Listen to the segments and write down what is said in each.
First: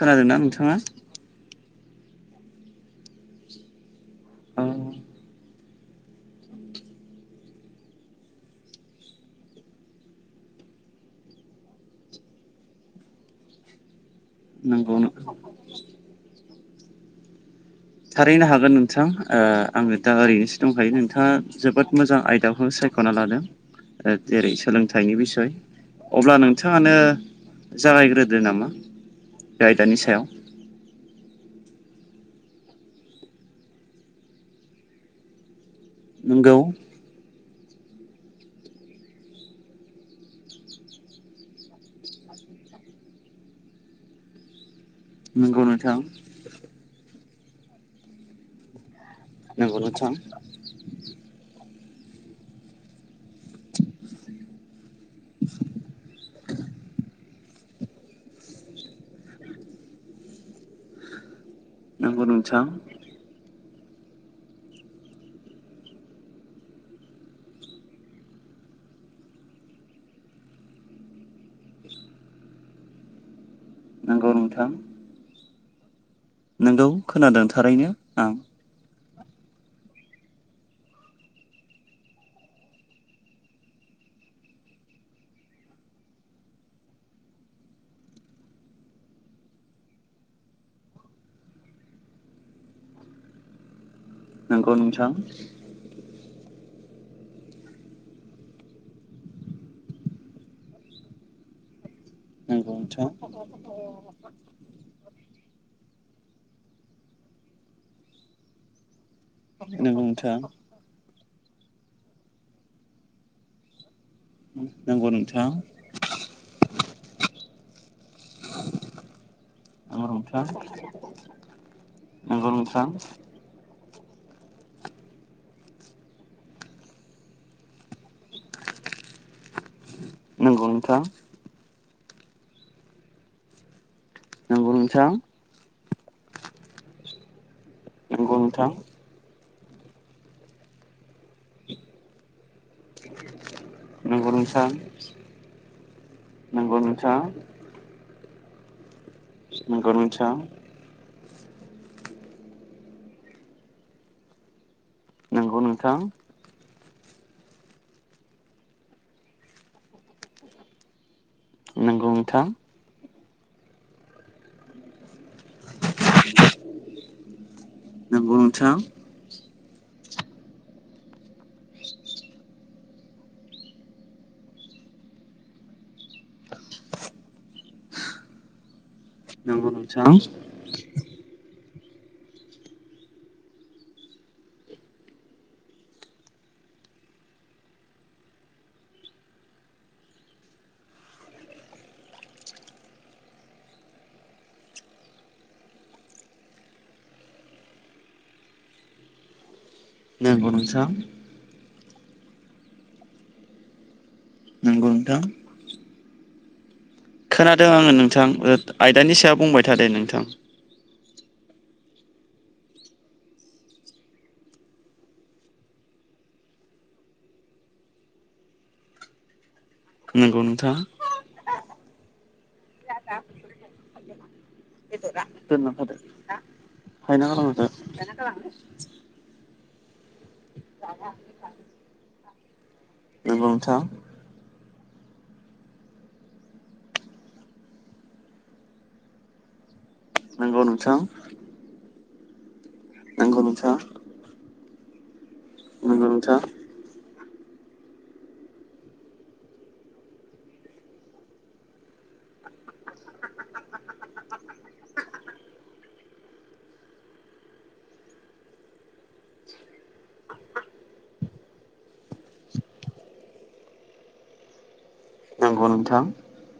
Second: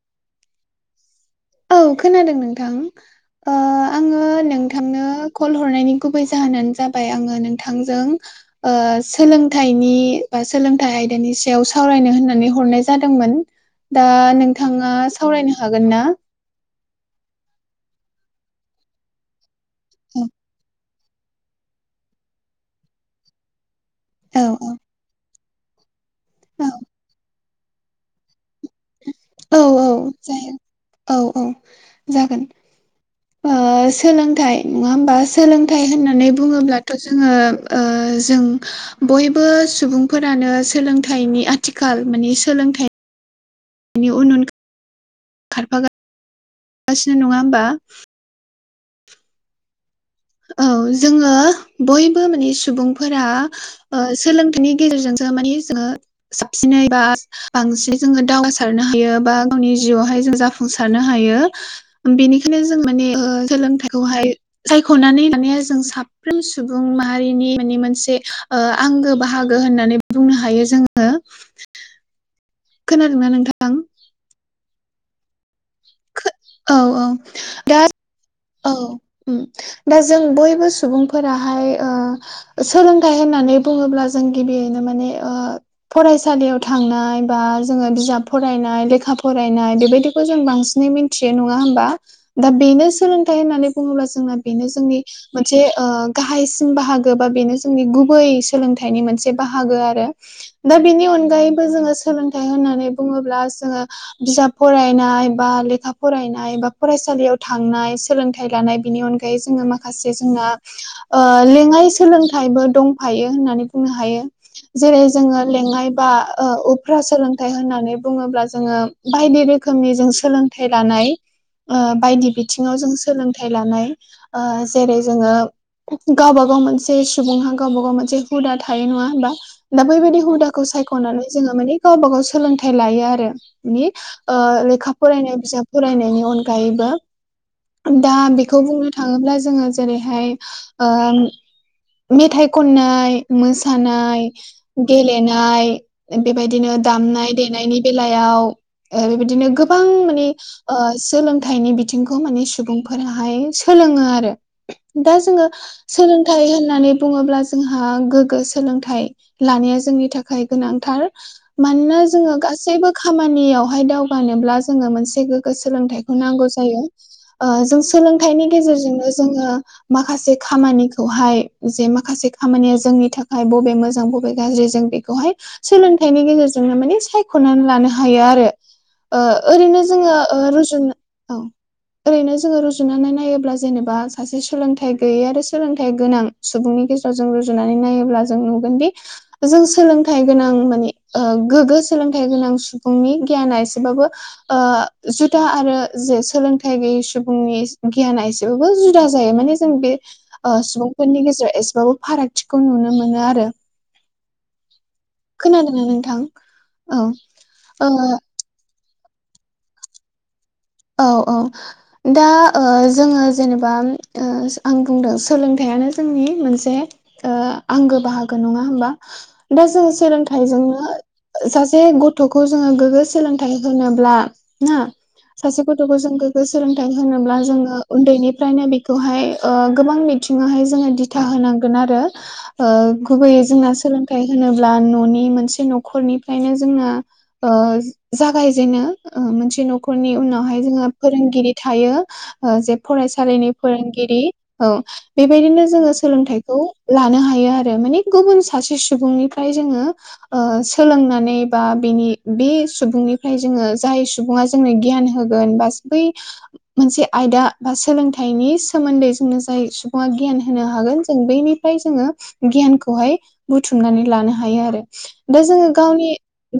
खोनादों ना नोंथाङा? औ खोनादों नोंथां। ओ आङो औ नोंथांनो कल हरनायनि गुबै जाहोनानो जाबाय आङो नोंथांजों ओ सोलोंथाइनि बा सोलोंथाइ आयदानि सायाव सावरायनो होननानै हरनाय जादोंमोन। दा नोंथाङा नंगौ सावरायनो हागोन ना? थारैनो हागोन नोंथां। ओ आङो दा औ ओरैनोसो दंखायो नोंथाङा जोबोद मोजां आयदाखौ सायख'ना लादों। ओ जेरै औ सोलोंथाइनि बिसय अब्ला औ नोंथाङानो जागायग्रोदो नामा? औ बे औ आयदानि सायाव जायो। औ औ जागोन। ओ सोलोंथाइ नङा होमबा? सोलोंथाइ होननानै नंगौ बुङोब्लाथ' जोङो ओ जों बयबो सुबुंफोरानो सोलोंथाइनि आथिखाल माने सोलोंथाइ नि उन उन नंगौ नोंथां खारफागारगासिनो नङा होमबा? नंगौ नोंथां। औ जोङो बयबो माने सुबुंफोरा ओ सोलोंथाइनि गेजेरजोंसो माने जोङो साबसिनै बा बांसिन जोङो दावगासारनो हायो बा गावनि जिउआवहाय जों जाफुंसारनो हायो। नंगौ नोंथां बेनिखायनो जों माने ओ सोलोंथाइखौहाय खौनानै माने जों साफ्रोम सुबुं माहारिनि माने मोनसे ओ आंगो बाहागो होननानै बुंनो हायो जोङो। खोनादोंना नोंथां? नांगौ नोंथां। औ नोंगौ औ खोनादों दा थारैनो आं औ उम दा जों बयबो सुबुंफोराहाय ओ सोलोंथाइ होननानै बुङोब्ला जों गिबियैनो माने ओ फरायसालियाव थांनाय बा जोङो बिजाब फरायनाय लेखा फरायनाय बेबायदिखौ जों बांसिनै थियो नङा होमबा दा बेनो सोलों थाय होननानै बुङोब्ला जोंना बेनो नंगौ जोंनि नोंथां मोनसे ओ गाहायसिन बाहागो बा बेनो जोंनि गुबै सोलोंथाइनि मोनसे बाहागो आरो। दा बेनि अनगायैबो जोङो सोलोंथाइ नंगौ होननानै नोंथां बुङोब्ला जोङो बिजाब फरायनाय बा लेखा फरायनाय बा फरायसालियाव थांनाय सोलोंथाइ लानाय बिनि अनग गायै जोङो नंगौ माखासे नोंथां जोंना ओ लेङाइ सोलोंथाइबो दंफायो होननानै बुंनो हायो। जेरै नंगौ जोङो नोंथां लेंनाय बा ओ उफ्रा सोलोंथाइ होननानै बुङोब्ला जोङो बायदि रो खोमसि नंगौ जों नोंथां सोलोंथाइ लानाय ओ बायदि नंगौ बिथिङाव नोंथां जों लोंथाइ लानाय ओ जेरै जोङो गावबा गाव मोनसे सुबुंहा गावबा-गाव मोनसे हुदा थायो नङा होनबा? दा बैबायदि हुदाखौ नंगौ नोंथां सायख'नानै जोङो माने गावबा गाव सोलोंथाइ लायो आरो माने ओ नंगौ लेखा नोंथां फरायनाय बिजाब फरायनायनि अनगायैबो दा नंगौ बेखौ नोंथां बुंनो थाङोब्ला जोङो जेरैहाय ओ मेथाइ खननाइ मोसानाय नंगौ नोंथां गेलेनाय बेबायदिनो नंगौ नोंथां दामनाय देनायनि बेलायाव ओ बेबायदिनो गोबां नंगौ माने नोंथां सोलोंथाइनि बिथिंखौ माने सुबुंफोराहाय सोलोङो आरो। दा जोङो नंगौ नोंथां सोलोंथाइ होन होननानै बुङोब्ला जोंहा गोग्गो सोलोंथाइ लानाया जोंनि थाखाय गोनांथार। मानोना नंगौ जोङो नोंथां गासैबो खामानियावहाय दावगानोब्ला जोंनो मोनसे गोग्गो सोलोंथाइखौ नांगौ जायो ओ जों नंगौ सोलोंथाइनि नोंथां गेजेरजोंनो जोङो माखासे खामानिखौहाय जे माखासे खामानिया जोंनि थाखाय बबे मोजां बबे गाज्रि जों बेखौहाय सोलोंथाइनि गेजेरजोंनो माने सायख'नानै लानो हायो आरो। ओ नंगौ ओरैनो नोंथां जोङो ओ रुजुन औ ओरैनो जोङो रुजुनानै नायोब्ला जेनेबा सासे सोलोंथाइ गैयै आरो सोलोंथाइ गोनां सुबुंनि गेजेराव जों रुजुनानै नायोब्ला जों नुगोनदि जों सोलोंथाइ गोनां माने गोग्गो सोलोंथाइ गोनां सुबुंनि गियाना एसेबाबो ओ जुदा आरो जे सोलोंथाइ गैयै सुबुंनि गियाना एसेबाबो जुदा जायो माने जों बे नंगौ ओ नोंथां सुबुंफोरनि गेजेराव एसेबाबो फारागथिखौ नुनो मोनो आरो। नंगौ नोंथां खोनादों ना नोंथां? औ खोनादों ओ आङो नोंथां ओ आयदानि सायाव बुंबाय था दे नोंथां। औ औ दा ओ जोङो जेनेबा ओ आं बुंदों सोलोंथाइयानो जोंनि मोनसे ओ आंगो बाहागो नङा होमबा दा जों नंगौ नोंथां सोलोंथाइजोंनो सासे गथ'खौ जोङो गोग्गो सोलोंथाइ होनोब्ला ना सासे दोनना थादो गथ'खौ जों गोग्गो सोलोंथाइ हायना होनोब्ला गालांदो जोङो उन्दैनिफ्रायनो बेखौहाय ओ- गोबां मिथिङावहाय जोङो दिथा होनांगोन आरो ओ- गुबैयै नंगौ जोंना नोंथां सोलों फाथाय होनोब्ला न'नि मोनसे न'खरनिफ्रायनो जोंना ओ- जागायजेनो ओ- मोनसे न'खर उनावहाय नंगौ जोंङाहा नोंथां फोरोंगिरि थायो ओ- जे नंगौ फरायसालिनि नोंथां फोरोंगिरि औ बेबायदिनो जोङो नंगौ नोंथां सोलोंथाइखौ लानो हायो आरो माने गुबुन सासे सुबुंनिफ्राय जोंङो ओ- सोलोंनानै बा बिनि बे सुबुंनिफ्राय जोंङो जाय सुबुङा जोंनो गियान होगोन बा बै मोनसे आयदा बा सोलोंथाइनि सोमोन्दै जोंनो जाय सुबुङा गियान होनो हागोन जों बैनि फाय जोंङो गियानखौहाय बुथुमनानै लानो हायो आरो दा नंगौ जोङो नोंथां गावनि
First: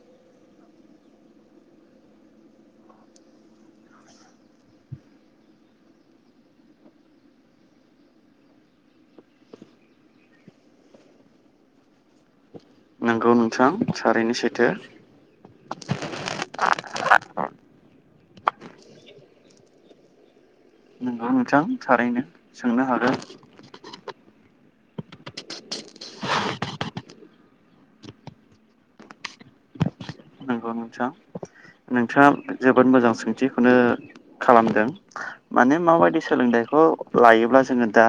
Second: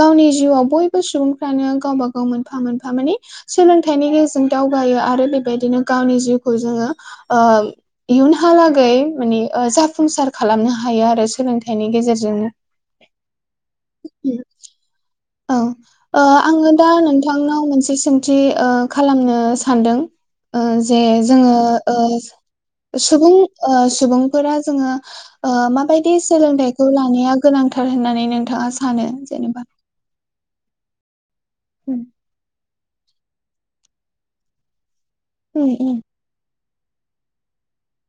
गावनि जिउआव बयबो सुबुंफ्रानो गावब गाव मोन मोनफा मोनफा माने सोलोंथाइनि गेजेरजों दावगायो आरो बेबायदिनो गावनि जिउखौ जोंङो ओ इयुनहालागै माने ओ- जाफुंसार खालामनो हायो आरो सोलोंथाइनि गेजेरजोंनो नोंगौ नोंथां थारैनो सैथो औ ओ- आङो दा नोंथांनाव मोनसे सोंथियो ओ- खालामनो सानदों ओ- जे नंगौ जोंङो नोंथां थारैनो सोंनो ओ- हागोन सुबुं ओ- सुबुंफोरा जोंङो ओ- माबायदि सोलोंथाइखौ लानाया गोनांथार होननानै नोंथाङा सानो जेनेबा नंगौ नोंथाङा नोंथाङा जोबोद मोजां सोंथिखौनो खालामदों माने माबायदि सोलोंथाइखौ लायोब्ला जोङो दा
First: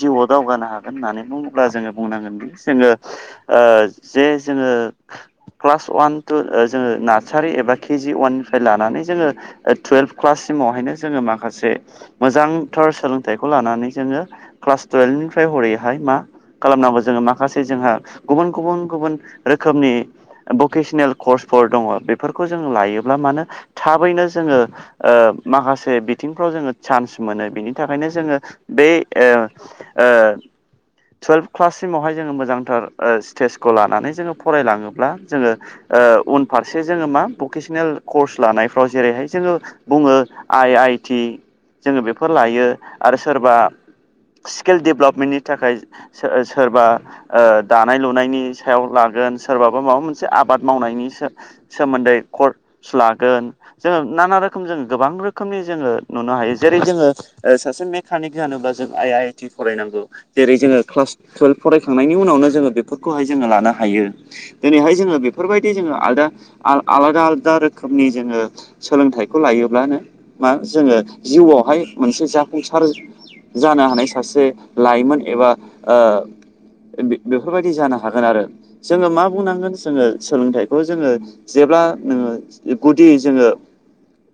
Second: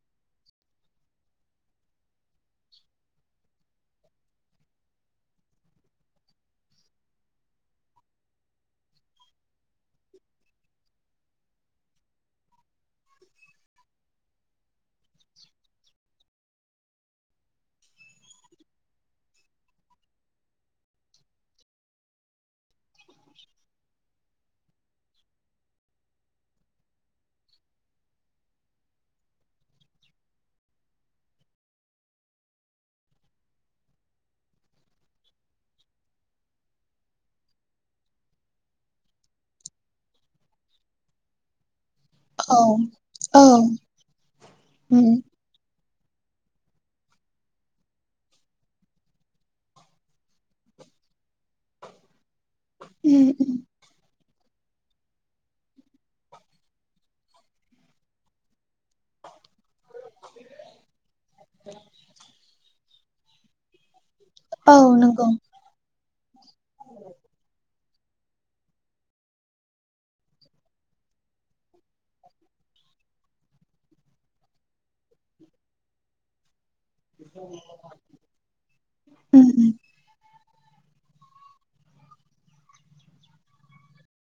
जिउआव दावगानो हागोन होननानै बुङोब्ला जोंङो बुंनांगोन जोंङो ओ- जे जोंङो क्लास वान टु ओ- जोंङो नारसारि एबा केजि अवाननिफ्राय लानानै जोंङो ओ- टुवेल्भ क्लाससिमावहायनो जोंङो माखासे मोजांथार सोलोंथाइखौ लानानै जोंङो क्लास टुयेल्भ निफ्राय हरैहाय मा खालामनांगौ जोंङो माखासे जोंहा गुबुन गुबुन गुबुन रोखोमनि भकेसनेल कर्सफोर दङ बेफोरखौ जों लायोब्ला मानो थाबैनो जोंङो ओ- माखासे बिथिंफ्राव जोंङो चान्स मोनो बिनि थाखायनो जोंङो बे ओ- ओ टुवेल्भ क्लाससिमावहाय जोंङो मोजांथार ओ- स्टेजखौ लानानै जोंङो फरायलाङोब्ला जोंङो ओ- उनफारसे जोंङो मा भकेसनेल कार्स लानायफ्राव जेरैहाय जोंङो बुङो आइ आइ टि जोंङो बेफोर औ लायो आरो औ सोरबा स्किल उम डेभेलपमेन्टनि थाखाय सोरबा ओ- दानाय लुनायनि सायाव लागोन सोरबाबा माबा मोनसे आबाद मावनायनि सोमोन्दै कर्स लागोन जों नाना रोखोम जों गोबां रोखोमनि जोंङो नुनो हायो जेरै जोंङो ओ- सासे मेकानिक जानोबा जों आइ आइ फरायनांगौ जेरै जोंङो क्लास टुवेल्भ फरायखांनायनि उनावनो जोंङो बेफोर खौहाय जोंङो लानो हायो औ दिनैहाय जोंङो नंगौ बेफोरबायदि जोंङो आलादा आलादा आलादा रोखोमनि जोंङो सोलोंथाइखौ लायोब्लानो मा जोंङो जिउआवहाय मोनसे जाफुंसार जानो हानाय सासे लाइमोन एबा। बेफोरबायदि जानो हागोन आरो जोङो मा उम बुंनांगोन जोङो सोलोंथाइ। बे खौ जोङो जेब्ला नोङो गुदि जोङो।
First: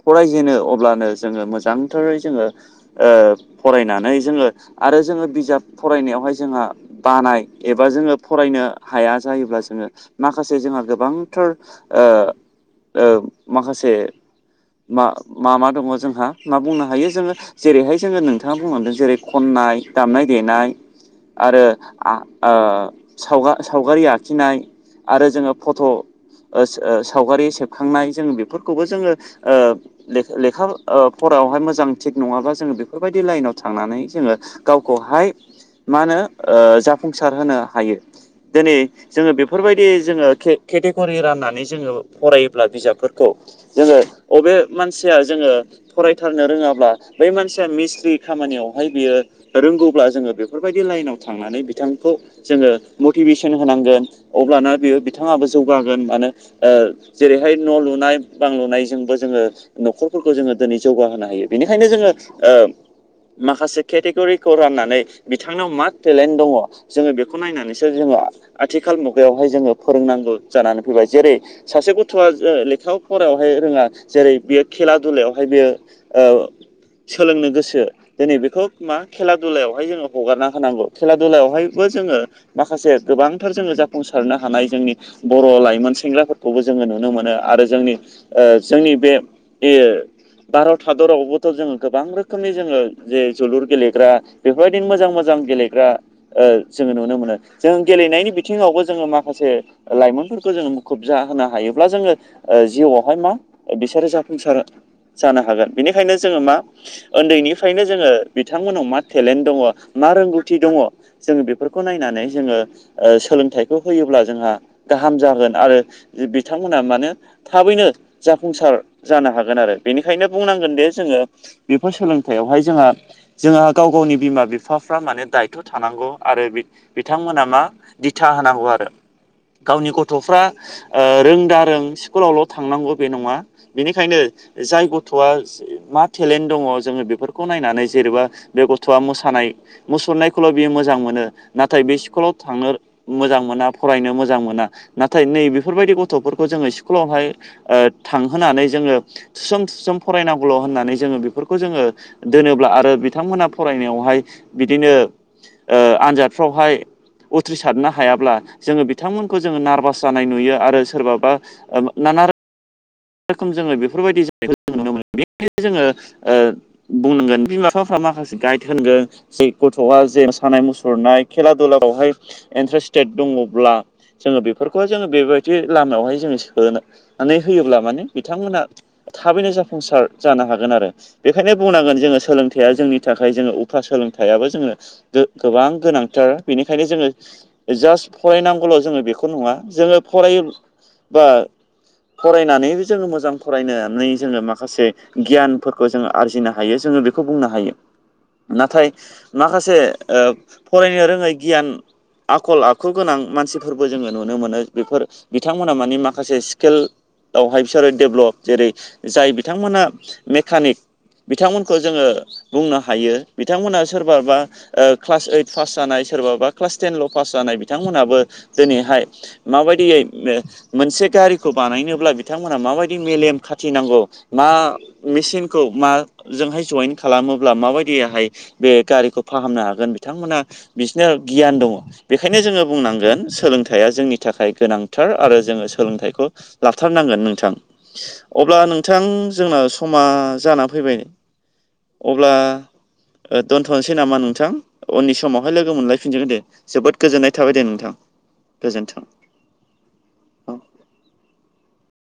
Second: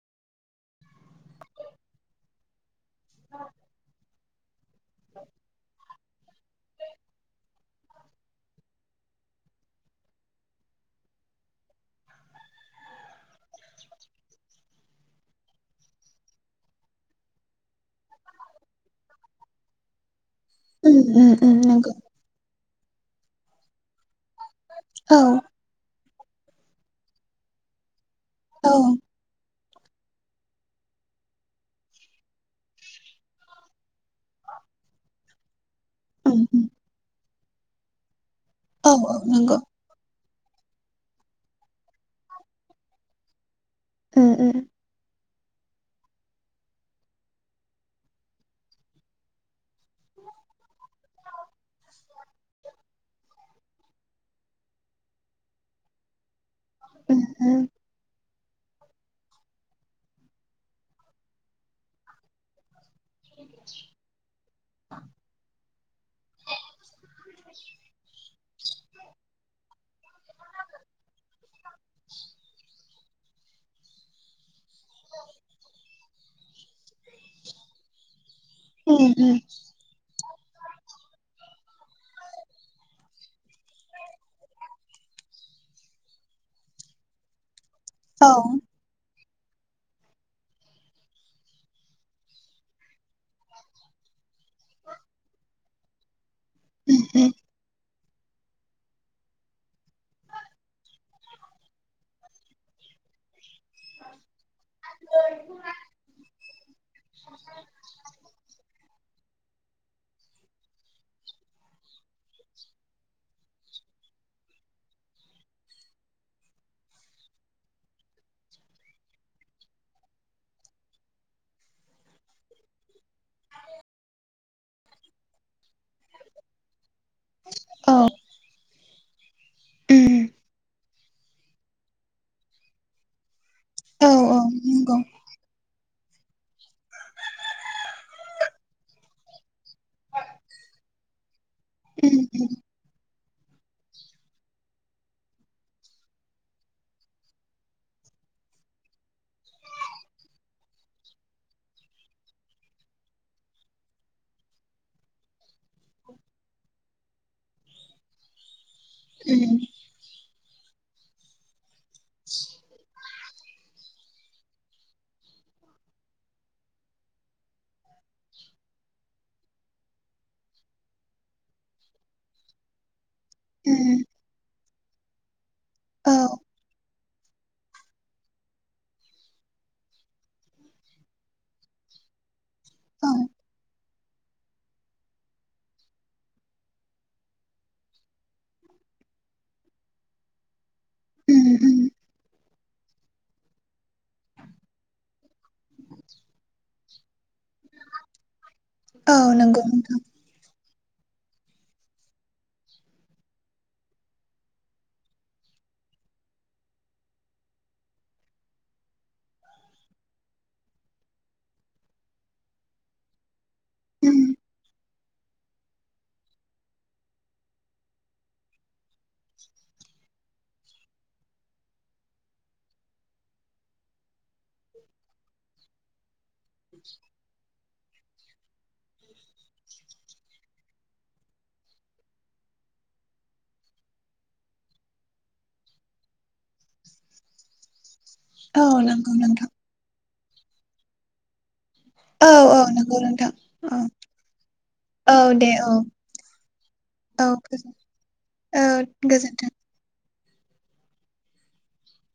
फरायजेनो अब्लानो जोङो मोजांथारै जोङो। ओ फरायनानै जोङो आरो जोङो बिजाब फरायनायावहाय जोंहा। बानाय एबा जोङो फरायनो हाया जायोब्ला जोङो माखासे जोंहा गोबां। थार माखासे। मा मा मा दङ जोंहा मा बुंनो हायो जोङो। जेरैहाय जोङो नोंथाङा बुंलांदों जेरै खननाय दामनाय देनाय उम उम उम आरो। नंगौ सावग सावगारि आखिनाय औ आरो जोङो फट'। सावगारि सेबखांनाय जोंङो औ बेफोरखौबो जोङो लेखा फरायावहाय मोजां थिग नङाबा जोङो बेफोरबायदि लाइनाव थांनानै जोङो। गावखौहाय। मा होनो उम उम जाफुंसार होनो हायो दिनै औ औ जोङो नंगौ बेफोरबायदि। दि जोङो केटेगरि राननानै जोङो फरायोब्ला बिजाबफोरखौ। जोंङो उम बबे उम मान। मानसिया जोङो फरायथारनो रोङाब्ला बै मानसिया मिसथ्रि खामानियावहाय बियो। रोंगौब्ला जोङो बेफोरबायदि लाइनाव। थांनानै बिथांखौ जोङो मटिभेसन होनांगोन अब्लाना बेयो बिथाङाबो ज। जौगागोन मानोे उम जेरैहाय उम न' लुनाय। बांलुनायजोंबो जोङो न'खरफोरखौ जोङो दिनै जौगाहोनो हायो बेनिखायनो जोङो। माखासे केटेगरिखौ राननानै बिथांनाव मा टेलेन्ट दङ। जोङो बेखौ नायनानैसो जोङो आथिखाल मुगायावहाय जोङो फोरोंनांगौ जानानै फैबाय जेरै। सासे गथ'आ लेखायाव फरायायावहाय रोङा जेरै बेयो खेला दुलायावहाय बेयो। सोलोंनो गोसो दिनै बेखौ मा उम खेला उम दुलायावहाय जोङो। हगारना होनांगौ खेला दुलायावहायबो जोङो। माखासे गोबांथार जोङो जाफुंसारनो हानाय जोंनि। बर' लाइमोन सेंग्राफोरखौबो जोङो नुनो मोनो आरो जोंनि औ जोंनि बे। बे भारत हादरावबोथ' जोङो गोबां रोखोमनि जोङो जे जोलुर गेलेग्रा। बेफोरबायदिनो मोजां मोजां गेलेग्रा। जोङो नुनो मोनो जों गेलेनायनि बिथिङावबो जोङो माखासे। लाइमोनफोरखौ जोङो मुखुब जाहोनो हायोब्ला जोङो जिउआवहाय मा। बिसोरो जाफुंसार जानो हागोन बेनिखायनो जोङो मा उन्दैनिफ्रायनो जोङो। बिथांमोनाव मा टेलेन्ट दङ मा रोंगौथि दङ। जोङो बेफोरखौ नायनानै जोङो सोलोंथाइखौ होयोब्ला जोंहा। गाहाम जागोन आरो बिथांमोना मानो। थाबैनो जाफुंसार जानो हागोन आरो बेनिखायनो बुंनांगोन दिे जोङो। बेफोर सोलोंथायाइयावहाय जोंहा। जोंहा गाव गावनि बिमा बिफाफ्रा माने दायथ' थानांगौ आरो। बिथांमोना मा औ दिथा होनांगौ आरो। गावनि उम गथ'फ्रा रोंदारों स्कुलावल' थांनांगौ बे नङा। औ बेनिखायनो औ जाय नंगौ गथ'आ मा। टेलेन्ट दङ जोङो बेफोरखौ नायनानै जेनेबा बे गथ'आ मोसानाय। मुसुरनायखौल' बियो मोजां मोनो नाथाय बे उम स्कुलाव थांनो मोजां मोना फरायनो मोजां। मोजां मोना नाथाय नै बेफोरबायदि गथ'फोरखौ जोङो स्कुलावहाय थांहोनानै जोङो। थुस्रोम थुस्रां फरायनांगौल' होननानै जोङो बेफोरखौ जोङो। दोनोब्ला आरो बिथांमोनहा फरायनायावहाय बिदिनो। आनजादफ्रावहाय उथ्रिसारनो हायाब्ला जोङो। बिथांमोनखौ उम जोङो नारभास जानाय नुयो आरो सोरबाबा नाना रोखोम। रोखोम जोङो बेफोरबायदि जानायखौ जों नुनो मोनो बे जोङो। बुंनांगोन बिमा बिफाफ्रा माखासे गाइड होनगोन ज गथ'आ जे सानाय मुसुरनाय खेला दुलाावहाय इन्ट्रेस् स्टेट दङब्ला उम जोङो बेफोरखौहाय जोङो बेबायदि औ लामायावहाय जोङो सोनानै होयोब्ला बिथांमोना थाबैनो जाफुंसार जानो हागोन आरो बेखायनो बुंनांगोन जोङो सोलों फाया जोंनि औ थाखाय जोङो उफ्रा सोलोंथायाइाबो जोङो गोबां गोनांथार बेनिखायनो जोङो जास्ट फरायनांगौल' जोङो बेखौ नङा जोङो फराय बा उम उम फरायनानै जोङो मोजां फरायनानै जोङो माखासे गियानफोरखौ जोङो आरजिनो हायो जोङो बेखौ बुंनो हायो [unintelligible] नाथाय औ नंगौ माखासे नोंथां ओ फरायनो रोङै गियान आखल आखु गोनां मानसिफोरबो जोङो नुनो मोनो बेफोर बिथांमोना माने माखासे स्केल बेवहाय बिसोरो डेभ्लप जेरै जाय बिथांमोना मेकानिक बिथांमोनखौ जोङो बुंनो हायो। बिथांमोना उम सोरबाबा ओ क्लास ओइट पास जानाय सोरबाबा क्लास टेनल' पास जानाय बिथांमोनहाबो दिनैहाय माबायदियै मोनसे गारिखौ बानायनोब्ला बिथांमोनहा माबायदि मेलेम खाथिनांगौ मा मेचिनखौ माजोंहाय जइेन खालामोब्ला माबायदिहाय बे गारिखौ फाहामनो हागोन बिथांमोना बिसनो गियान दङ। बेखायनो जोङो बुंनांगोन सोलोंथाइया जोंनि थाखाय गोनांथार आरो जोङो सोलोंथाइखौ ला थारनांगोन नोंथां। अब्ला औ नोंथां नंगौ जोंनााव समा जानानै फैबाय औ औ नोंगौ। ओ दोन्थ'नोसै नामा नोंथां? औ उननि दे समावहाय औ लोगो मोनलायफिनजोगोन दे। जोबोद औ गोजोननाय थाबाय दे गोजोन- नोंथां। औ गोजोन्थों गो औ